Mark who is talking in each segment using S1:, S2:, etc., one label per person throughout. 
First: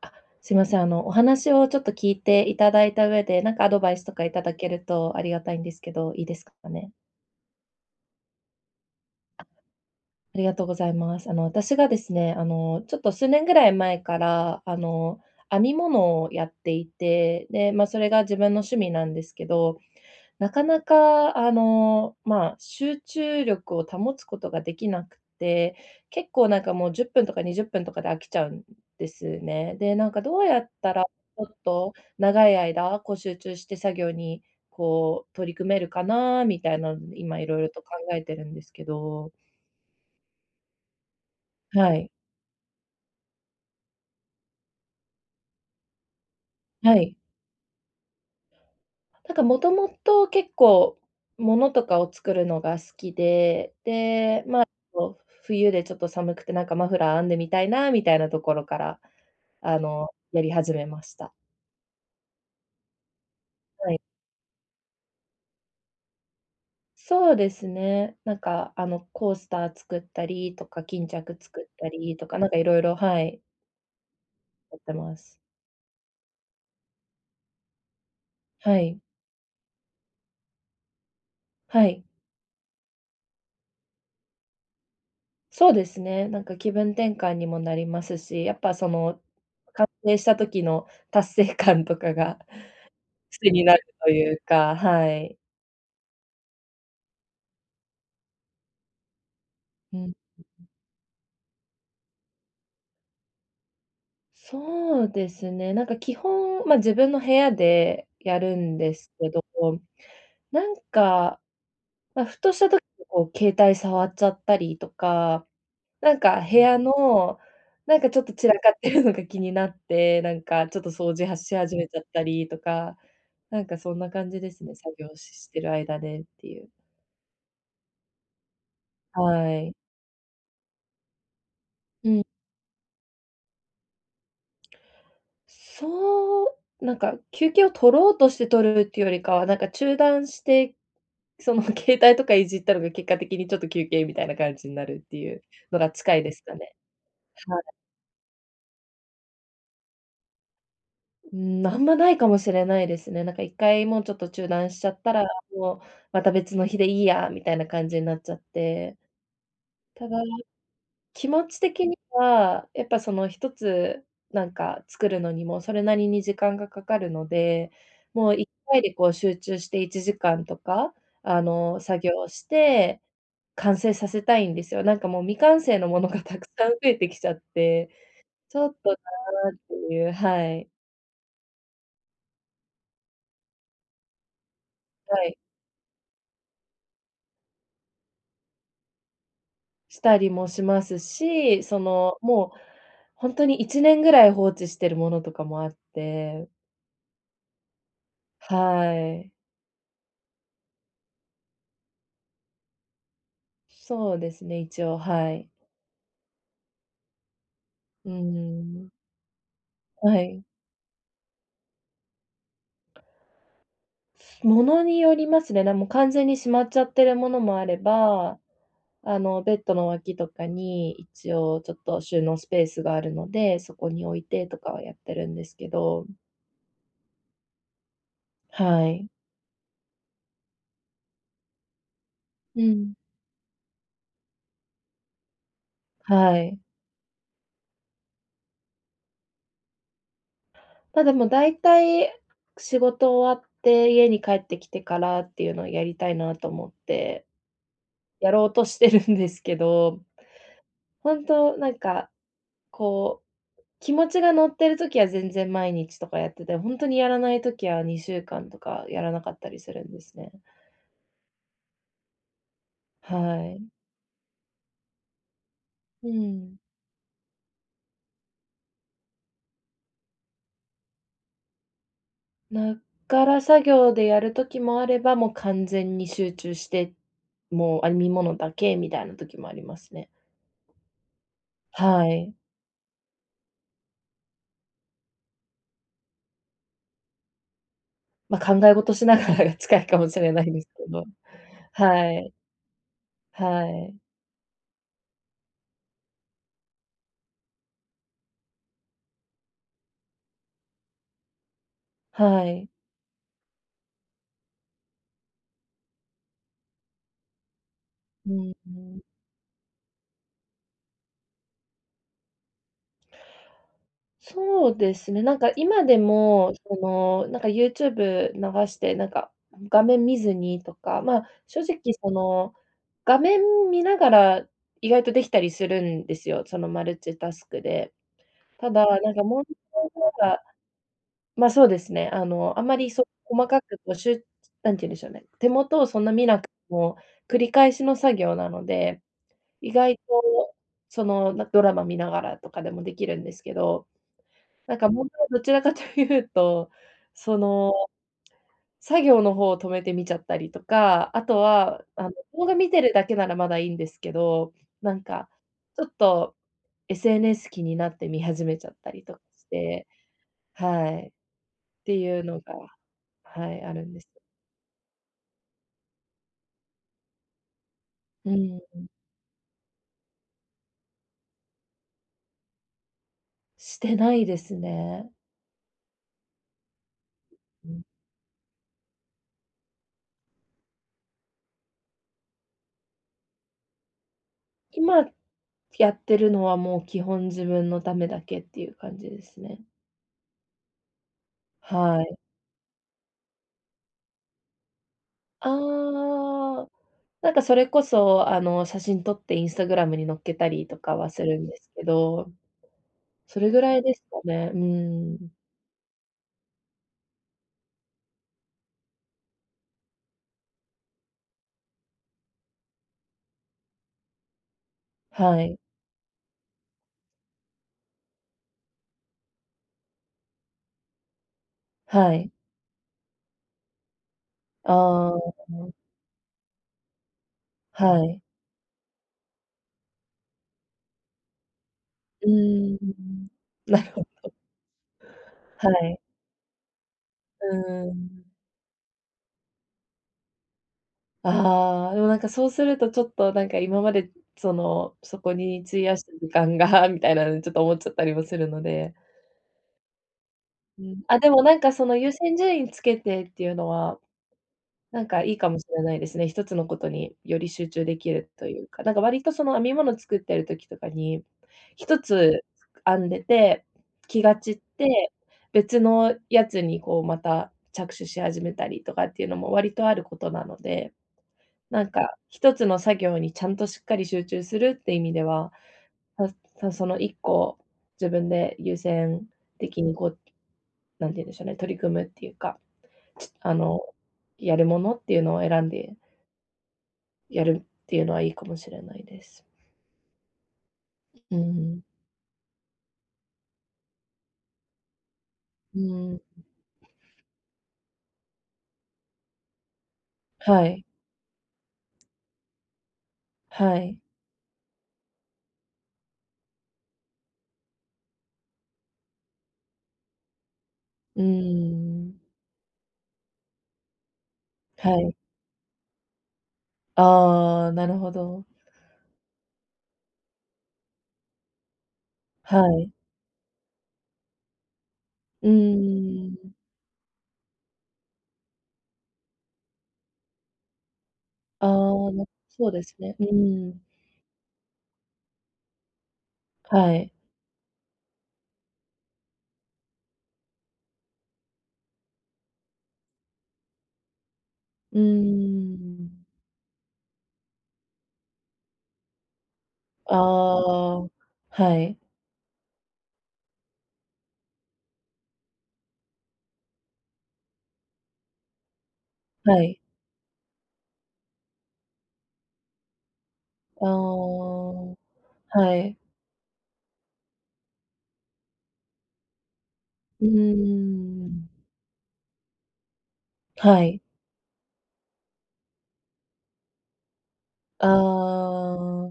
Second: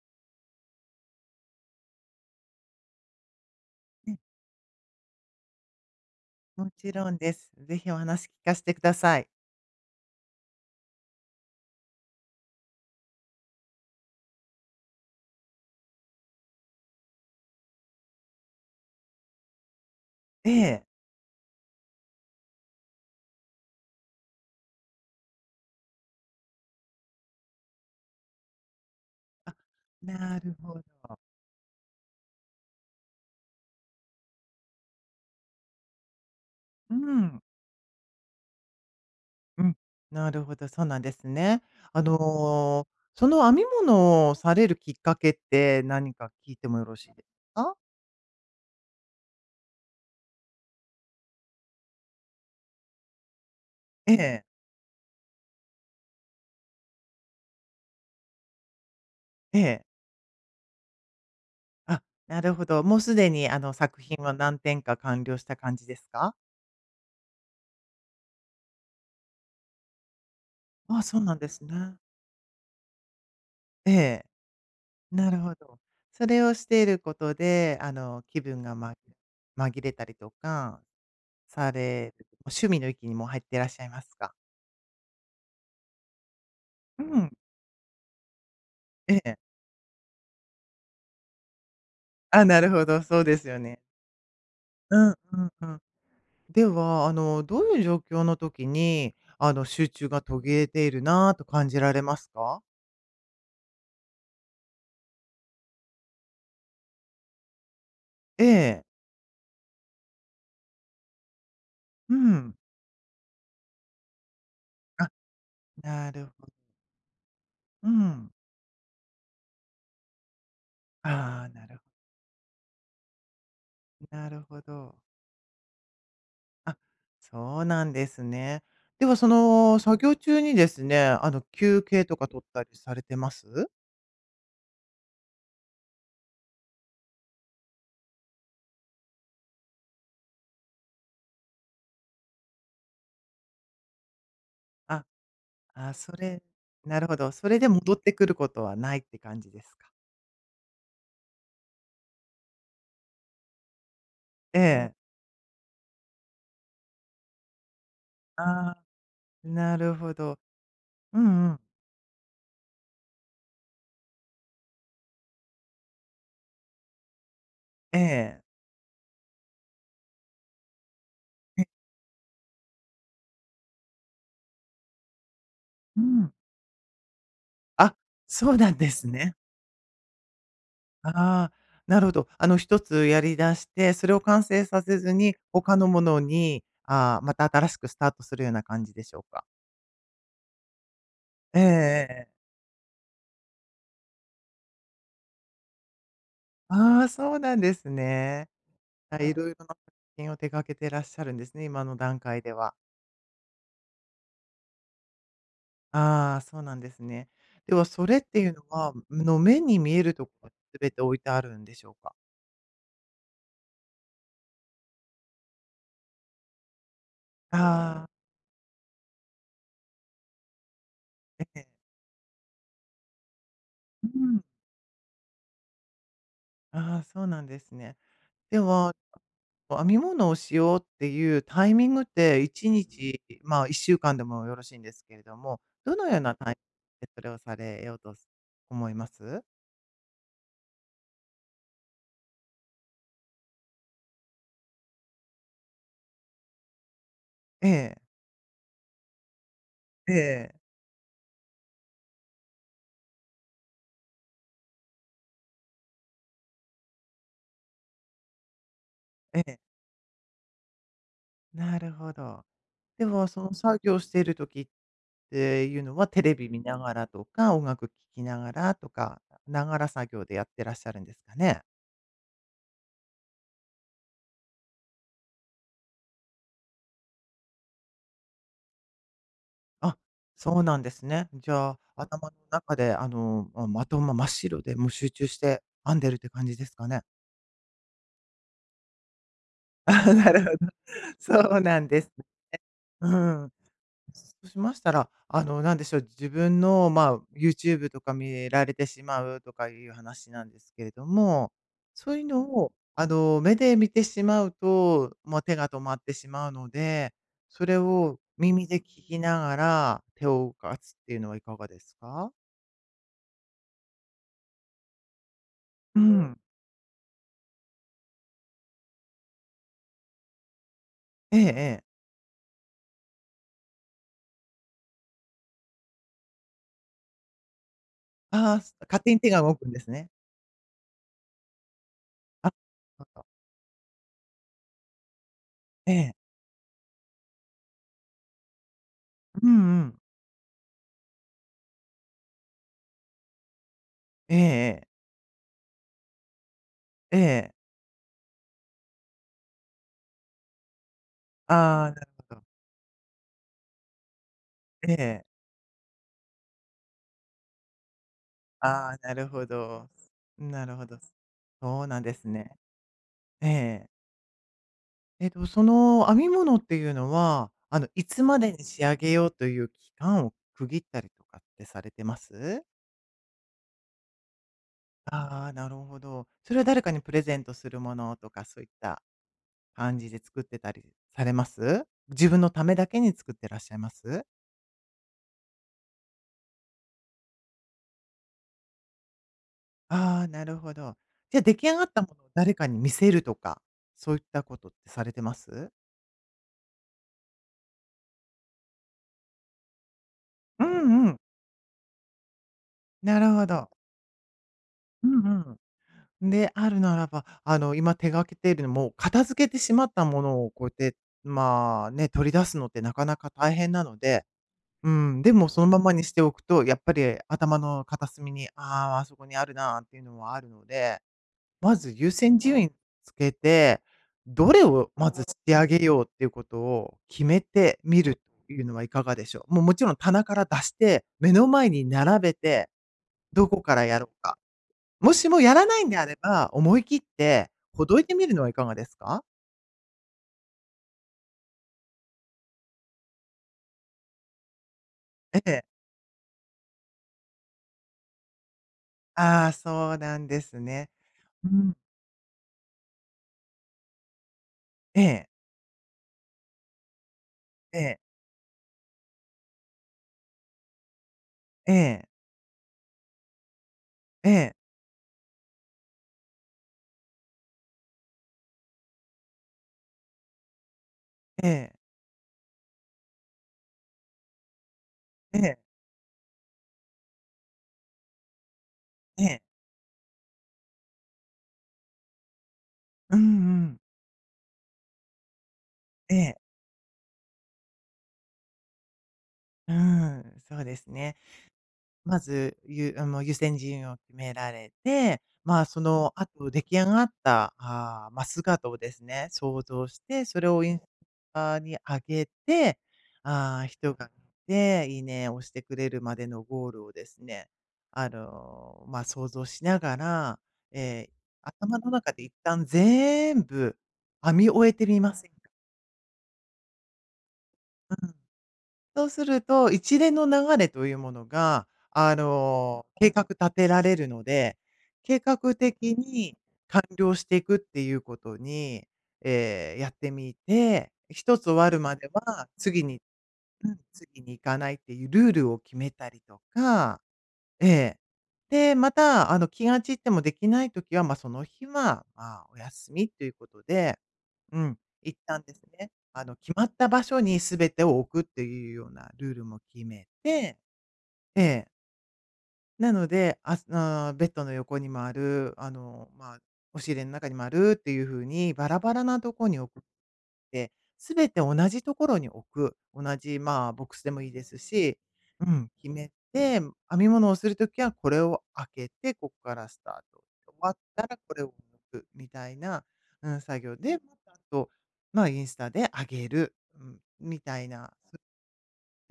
S1: あ、すいません。お話をちょっと聞いていただいた上で、なんかアドバイスと
S2: え
S1: かいただけるとありがたいんですけど、いいですか
S2: もち
S1: ね？
S2: ろんです。ぜひお話聞かせてください。
S1: ありがとうございます。私がですね、ちょっと数年ぐらい前から、編み物をやっていて、で、まあ、それが自分の趣味なんですけど、
S2: え
S1: なかな
S2: え。
S1: か、まあ、集中力を保つことができなくて、結構なんかもう10分とか20分とかで飽きちゃうんです
S2: あ、
S1: ね。で、なんか
S2: な
S1: どう
S2: る
S1: やっ
S2: ほど。
S1: たら、ちょっと長い間、こう集中して作業に、こう取り組めるかなみたいな
S2: う
S1: ので、
S2: ん、
S1: 今いろいろと考えてるんですけど。
S2: うん。なるほど、そうなんですね。
S1: は
S2: あ
S1: い。
S2: の、その編み物をされるきっかけって何か聞いてもよろ
S1: は
S2: しい
S1: い。
S2: ですか？
S1: なんかもともと結構物とかを作るのが好きで、
S2: ええ、
S1: で、まあ、こう冬でちょっと寒くてなんかマフラー編んでみたいなみたいなところから、
S2: ええ。
S1: やり始めました。
S2: あ、なるほど。もうすでにあの
S1: は
S2: 作
S1: い。
S2: 品は何点か完了した感じですか？
S1: そうですね。なんかあのコースター作ったりとか、
S2: あ、
S1: 巾
S2: そうな
S1: 着
S2: んで
S1: 作
S2: す
S1: った
S2: ね。
S1: りとか、なんかいろいろ、はい、
S2: ええ、
S1: やってま
S2: なる
S1: す。
S2: ほど。それをしていることで、あの気分が
S1: はい。
S2: 紛れたりとかさ
S1: はい。
S2: れるもう趣味の域にもう入っていらっしゃいますか？
S1: そうですね。なんか気分
S2: う
S1: 転
S2: ん、
S1: 換にもなりますし、やっぱそ
S2: え
S1: の
S2: え。
S1: 完成した時の達成感とかが
S2: あ、なるほど、そうです
S1: 癖
S2: よ
S1: にな
S2: ね。
S1: るというか、
S2: うん
S1: は
S2: う
S1: い。
S2: んうん。では、あの、どういう状況の時に、あの、集
S1: う
S2: 中
S1: ん。
S2: が途切れているなと感じられますか？
S1: そうですね、なんか基本、まあ、自分の部屋でや
S2: え
S1: るん
S2: え、
S1: ですけど、なんか、
S2: う
S1: まあ、ふと
S2: ん。
S1: した時にこう携帯触っちゃったりと
S2: あ、
S1: か、
S2: な
S1: なん
S2: るほ
S1: か
S2: ど、
S1: 部屋の、
S2: う
S1: なんかちょっ
S2: ん。
S1: と散らかってるのが気になって、なんかちょっと掃除は
S2: ああ、
S1: し
S2: な
S1: 始
S2: るほ
S1: めちゃったりとか、なんかそんな
S2: どな
S1: 感じ
S2: る
S1: で
S2: ほ
S1: すね、作
S2: ど。
S1: 業ししてる間でっていう。
S2: あ、そうなんですね。では、そ
S1: はい。
S2: の作業中にですね、あの、休憩
S1: う
S2: と
S1: ん
S2: か取ったりされてます？
S1: そう、なんか休憩を取ろうとして取るっていうよりかは、なんか中断して、その 携帯とかいじったのが結果的にちょっと休憩みたいな感じになる
S2: あ
S1: っていうのが
S2: あ、
S1: 近いですかね。
S2: なるほど。それ
S1: はい。
S2: で戻ってくることはないって感じですか？
S1: うーん、あんまないかもしれないですね。なんか1回もうちょっと中
S2: え
S1: 断しちゃっ
S2: え。
S1: たら、もうまた別の日でいいやみたいな感じになっちゃっ
S2: ああ、
S1: て。
S2: なる
S1: た
S2: ほ
S1: だ
S2: ど。う
S1: 気持
S2: んう
S1: ち
S2: ん。
S1: 的には、やっぱその一つなんか作るのにもそれなりに時間がかかるので、
S2: え
S1: もう
S2: え。
S1: 一回でこう集中して1時間とか、
S2: え、
S1: 作業して、完成させたいんですよ。なんかもう未完成のも
S2: う
S1: のが
S2: ん。
S1: たくさん増えてきちゃって、
S2: あ、そう
S1: ちょ
S2: な
S1: っ
S2: ん
S1: と
S2: で
S1: な
S2: すね。
S1: っていうはい、
S2: ああ、なるほど。あの、一つやり出して、それを完成させず
S1: は
S2: に、
S1: い、
S2: 他のものに、ああ、また新しくスタートするような感じでしょうか？
S1: したりもします
S2: え
S1: し、その、
S2: えええ
S1: もう本当に1年ぐらい放置してるものとかもあって、
S2: ああ、そうなんですね。
S1: は
S2: あ、ろい。
S1: い。
S2: ろな作品を手掛けてらっしゃるんですね、今の段階では。
S1: そうですね、一応、はい。
S2: ああ、そうなんですね。では、そ
S1: うー
S2: れっていうの
S1: ん。
S2: は、目に見える
S1: は
S2: とこ
S1: い。
S2: ろは全て置いてあるんでしょうか？
S1: ものによりますね。もう完全にしまっちゃってるものもあれ
S2: ああ、
S1: ば、ベッドの脇とかに一
S2: え
S1: 応
S2: え。
S1: ちょっと収納スペースがあるので、そこに
S2: う
S1: 置い
S2: ん。
S1: てとかはやってるんですけど、
S2: ああ、そうなんですね。で
S1: は
S2: は、
S1: い。
S2: 編み物をしようっていうタイミングって、
S1: う
S2: 1
S1: ん。
S2: 日、まあ、1週間でもよろしいんですけれども、どのような
S1: は
S2: タイミン
S1: い。
S2: グでそれをされようと思います？
S1: ま、でも大体仕事終わって家に帰ってきてからっていうのをやりたいなと思って
S2: ええ、
S1: やろうとしてるんですけど、
S2: ええ、
S1: 本当なんか、こう気持ちが乗ってる時は全然毎日とかやってて、ほんとにやらない時は2週間とかやらなかっ
S2: え
S1: た
S2: え。
S1: りするんですね。
S2: なるほど。では、そ
S1: は
S2: の
S1: い。
S2: 作業しているっていうのは、
S1: う
S2: テレビ
S1: ん。
S2: 見ながらとか、音楽聴きながらとか、ながら作業でやってらっしゃるんですかね？
S1: ながら作業でやる時もあれば、もう完全に集中して、もう編み物だけみたいな時もあります
S2: あ、
S1: ね。
S2: そうなんですね。じゃあ、
S1: は
S2: 頭
S1: い。
S2: の中で、あの、ま、まとま真っ白で、もう集中して編んでるって感じですかね？
S1: ま、考え事しながらが近 いかも
S2: あ、
S1: しれ
S2: なる
S1: な
S2: ほ
S1: い
S2: ど。
S1: ですけど。
S2: そうなんです。
S1: はい。
S2: うん。
S1: はい。
S2: そうしましたら、あの、なんでしょう、自分の、まあ、YouTube とか見られてしまうとかいう話なんですけれども、そういうの
S1: はい。
S2: を、あの、目で見てしまうと、まあ、手が止まってしまうので、それを
S1: うん
S2: 耳
S1: う
S2: で聞
S1: ん。
S2: きながら手を動かすっていうのはいかがですか？
S1: そうですね、なんか今で
S2: うん。
S1: も、その、なんか YouTube 流して、なんか画面見ずにとか、まあ、
S2: ええ
S1: 正直
S2: ええ。
S1: その、画面見ながら意外とできたりするんですよ、そのマルチタスクで。
S2: ああ、
S1: ただ、
S2: 勝手
S1: なん
S2: に
S1: か
S2: 手が
S1: 問
S2: 動くんです
S1: 題
S2: ね。
S1: はまあ、そうですね、
S2: あ、
S1: あんまりそ
S2: な
S1: う
S2: るほど
S1: 細かくこうなんて言うんでしょうね、手元を
S2: え
S1: そんな
S2: え。
S1: 見なくても、繰り返しの作業なので、
S2: うん
S1: 意
S2: う
S1: 外
S2: ん。
S1: とその、ドラマ見ながらとかでもできるんですけど
S2: ええ
S1: なん
S2: ええ。
S1: か問題はどちらかというと、
S2: え
S1: そ
S2: え。
S1: の、作業の方を止めて見ちゃったりとか、あとは、
S2: ああ、なるほど。
S1: 動画見てるだけならまだいいんですけど、
S2: え
S1: なん
S2: え。
S1: か、ちょっと SNS 気になって見始めちゃっ
S2: あ
S1: た
S2: あ、
S1: り
S2: な
S1: とか
S2: るほ
S1: して、
S2: ど。なるほ
S1: は
S2: ど。
S1: い、っ
S2: そう
S1: て
S2: なんで
S1: いう
S2: す
S1: の
S2: ね。
S1: が、は
S2: え
S1: い、ある
S2: え。
S1: んです。
S2: えっと、その編み物っていうのは、あの、いつ
S1: う
S2: まで
S1: ん、
S2: に仕上げようという期間を区切ったりとかってされてます？
S1: してないですね。
S2: ああ、なるほど。それは誰かにプレゼントす
S1: う
S2: る
S1: ん。
S2: ものとか、そういった感じで作ってたりされます？自分のためだけに作ってらっしゃいます？
S1: 今やってるのはもう基本自分のためだけっていう感じですね。
S2: ああ、なるほど。あ、出来上がった
S1: は
S2: も
S1: い。
S2: のを誰かに見せるとか、そういったことってされてます？
S1: ああ、なんかそれこそ、写真撮ってインスタグラムに載っけた
S2: う
S1: りとか
S2: んう
S1: は
S2: ん。
S1: するんですけど、
S2: なる
S1: そ
S2: ほ
S1: れぐ
S2: ど。
S1: らいですかね。う
S2: う
S1: ーん。
S2: んうん。で、あるならば、あの、今手がけているのも、片付けてしまったものをこうやって、まあね、取り出すのってなかなか大変なので、うん、で
S1: は
S2: も
S1: い。
S2: そのままにしておくと、やっぱり頭の片隅に、ああ、あそこにあるなっていうのはあるので、まず優
S1: はい。
S2: 先順位つけて、どれをま
S1: あ
S2: ずし
S1: あ、
S2: てあげようっていうことを決めてみ
S1: は
S2: る
S1: い。
S2: というのはいかがでしょう。もうもちろん棚から出して、目の前に並
S1: う
S2: べて、
S1: ーん。
S2: どこか
S1: な
S2: ら
S1: る
S2: や
S1: ほ
S2: ろう
S1: ど、
S2: か。もしもやら
S1: は
S2: ないんで
S1: い。
S2: あれば、思い切って
S1: う
S2: ほ
S1: ー
S2: どいてみ
S1: ん。
S2: るのはいかがですか？
S1: ああ、でもなんかそうするとちょっとなんか今までその、そこ
S2: え
S1: に
S2: え。
S1: 費やした時間が みたいなのちょっと思っちゃったりもするので。
S2: ああ、そうなんです
S1: う
S2: ね。
S1: ん。あ、でも
S2: う
S1: なんか
S2: ん。
S1: その優先順位つけてっていうのは
S2: え
S1: なんか
S2: え、
S1: いいかもしれないですね。一つのことにより集
S2: え
S1: 中で
S2: え、
S1: きるというか、なんか割とその編み物作ってる時とかに、
S2: え
S1: 一
S2: え、
S1: つ編んでて、気
S2: え
S1: が散
S2: え、
S1: って、別のやつにこうまた着手し始めたりとかっていうのも割とあることなので、
S2: ええ、
S1: なんか一つの作業にちゃんとしっかり集中するって意味で
S2: ええ、え
S1: は、
S2: え、
S1: たたその一個自分で優先的にこう、なんて言うんでしょうね、取り組むっていうか、
S2: うん
S1: ちあ
S2: うん。
S1: の、やるものっていうのを選んで
S2: ええ、
S1: やるっていうのはいいかもしれないです。
S2: うーん、そうですね。
S1: うん、
S2: まず、ゆあの、優先順位を決められて、まあ、
S1: う
S2: その
S1: ん。
S2: 後出来上がった、ああ、まあ、姿をですね、想像して、それを
S1: は
S2: インス
S1: い、
S2: タに上げて、ああ、
S1: は
S2: 人
S1: い。
S2: が見て、いいねを押してくれるまでのゴールをですね、あの、まあ、想像しながら、ええ、
S1: うー
S2: 頭の中
S1: ん。
S2: で一旦全部編み終えて
S1: は
S2: みま
S1: い。
S2: せんか？
S1: ああ、なるほど。
S2: そうすると、一連の流れというものが、あ
S1: は
S2: の、
S1: い。
S2: 計画立てられるので、計
S1: う
S2: 画的
S1: ー
S2: に
S1: ん。
S2: 完了していくっていうことに、やってみて、一つ終わ
S1: あ
S2: るまで
S1: あ、
S2: は
S1: そうで
S2: 次
S1: す
S2: に
S1: ね。うー
S2: うん、
S1: ん。
S2: 次に行かないっていうルールを決めたりと
S1: は
S2: か、
S1: い。
S2: ええ。で、また、あの、気が散ってもできないときは、まあ、その日は、まあ、お休みということでうん、
S1: うー
S2: 行ったんですね。あ
S1: ん。
S2: の、決まった場所に全てを置くっていうようなルールも決め
S1: あ
S2: て、
S1: あ、
S2: ええ。
S1: はい、
S2: なので、ああ、ベッドの横にもある、あの、まあ、押し入れの中にもあるっていう風にバラバラなとこに
S1: は
S2: 置
S1: い。
S2: くて、全て同じところに置く、同じ、まあ、ボ
S1: あ
S2: ッ
S1: あ、
S2: クスでもいいですし、うん、
S1: は
S2: 決
S1: い。
S2: めて、編み物をするときはこれを開けて、ここからスタート。
S1: うー
S2: 終わったらこれを
S1: ん。
S2: 抜くみたいな、うん、作業
S1: は
S2: で、ま
S1: い。
S2: たあと、まあ、インスタで上げる、うん、みたい
S1: あ
S2: な。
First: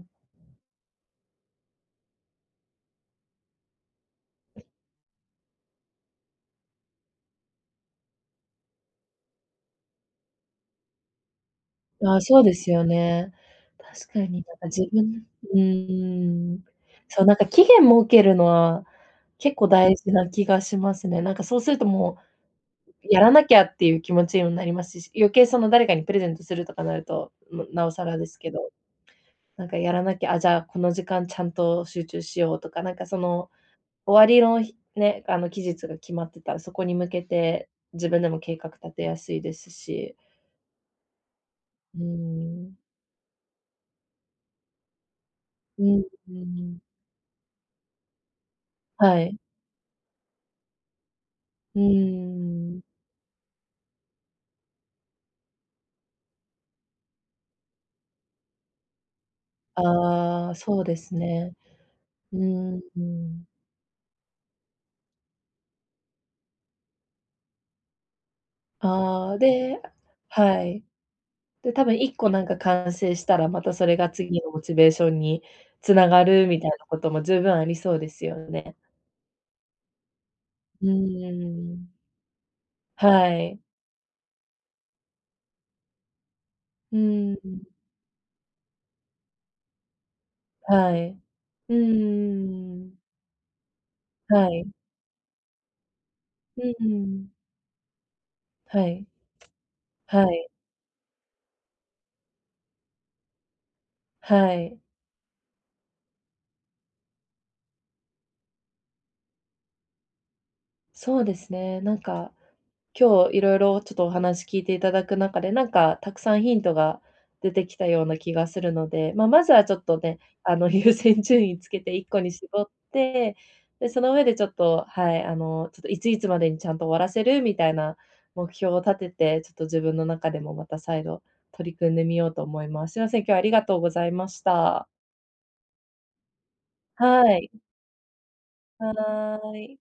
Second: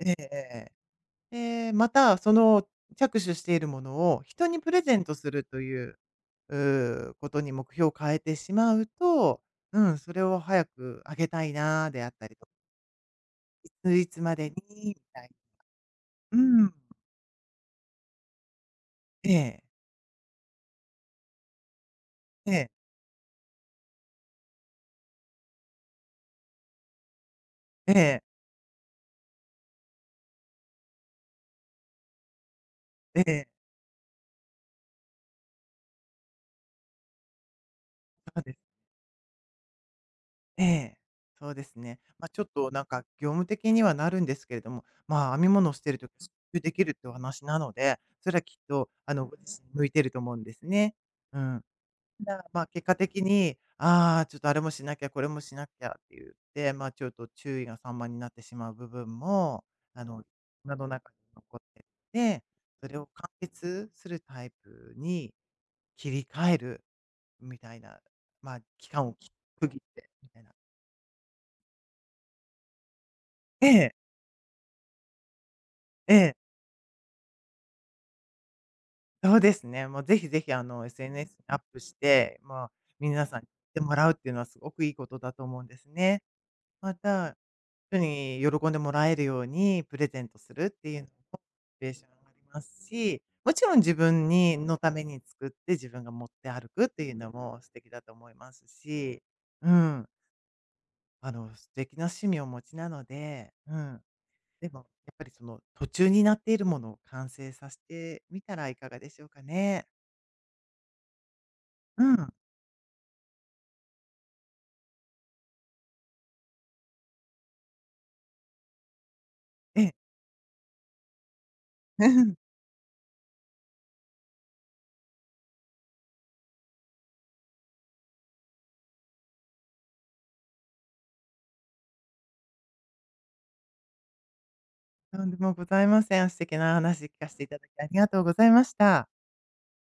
S2: ええええ。また、その着手しているものを人にプレゼントするという、うー、ことに目標を変えてしまうと、うん、それを早く上げたいなーであっ
S1: ああ、
S2: たり
S1: そう
S2: とか
S1: ですよね。
S2: 数
S1: 確か
S2: 日
S1: に
S2: まで
S1: な
S2: に
S1: んか自
S2: みた
S1: 分
S2: いな。
S1: う
S2: う
S1: ーん。
S2: ん。
S1: そう、なんか期限設けるのは、
S2: え
S1: 結
S2: え、
S1: 構大事な気がしますね。なんかそうするとも
S2: ええ、
S1: う、やらなきゃっていう気持ちにもなりますし、余計その誰かにプレゼントするとかなると、も、なお
S2: え
S1: さら
S2: え、
S1: ですけど、なんかやらなきゃ、あ、じゃあこの時間ちゃんと集中しようとか、なんかそ
S2: ええ、
S1: の終わりの、あの期日が決まってたら、そこに向けて自分で
S2: そ
S1: も
S2: うで
S1: 計画
S2: す。
S1: 立てやすいですし。
S2: ええ、そうですね。
S1: うー
S2: まあ、ちょっと
S1: ん。
S2: なんか業務的にはなるんですけれども、まあ、編み物をし
S1: う
S2: ている
S1: ん、
S2: と集
S1: う
S2: 中で
S1: ん。
S2: きるってお話なので、それはきっとあ
S1: は
S2: の、ご
S1: い。
S2: 自身に向いてると思うんですね。うん。
S1: う
S2: だからまあ、
S1: ーん。
S2: 結果的に、ああ、ちょっとあれもしなきゃ、これもしなきゃって言って、まあ、ちょっと注意が散漫になってしまう部分も、あの、
S1: ああ、
S2: 今
S1: そう
S2: の
S1: で
S2: 中
S1: す
S2: に
S1: ね。
S2: 残って
S1: う
S2: て、それ
S1: ー
S2: を完
S1: ん。
S2: 結するタイプに切り替えるみたいな、まあ、期間を
S1: ああ、
S2: 区切っ
S1: で、
S2: てみたいな。
S1: はい。で、多分1個なんか完成したら、ま
S2: え
S1: たそ
S2: え、
S1: れが次のモチベーションにつな
S2: え
S1: が
S2: え、
S1: るみたいなことも十分ありそうですよね。
S2: そうですね。もうぜひぜひ、あの、
S1: うー
S2: SNS にアップ
S1: ん。
S2: して、まあ、
S1: は
S2: 皆さんに知っ
S1: い。
S2: てもらうっていうのはすごくいいことだと思うんですね。ま
S1: うー
S2: た、
S1: ん。
S2: 人に喜んでもらえるようにプレゼントするって
S1: は
S2: いうのも、
S1: い。
S2: モチ
S1: うー
S2: ベーション上がります
S1: ん。
S2: し、もちろん自分
S1: は
S2: に
S1: い。
S2: のために作って自分が持って
S1: う
S2: 歩
S1: ー
S2: くっていう
S1: ん。
S2: のも素敵だと思います
S1: はい。
S2: し、うん、
S1: はい。
S2: あの、素敵な趣味をお持ちなので、うん。
S1: は
S2: で
S1: い。
S2: も、やっぱりその途中になっているものを完成させてみたらいかがでしょうかね。
S1: そうですね、なん
S2: うん。
S1: か今日いろいろちょっとお話聞いていただく中で、なんかたくさんヒントが出てきたような気がするので、まあ、まずはちょ
S2: え
S1: っ
S2: え。
S1: とね、優先順位つけて一個に絞 って、で、その上でちょっと、はい、ちょっといついつまでにちゃんと終わらせるみたいな目標を立てて、ちょっと自分の中でもまた再度取り組んでみようと思います。すいません、今日はありがとうございました。
S2: とんでもございません。素敵な話聞かせ
S1: は
S2: てい
S1: い。
S2: ただきありがとうございました。
S1: はい。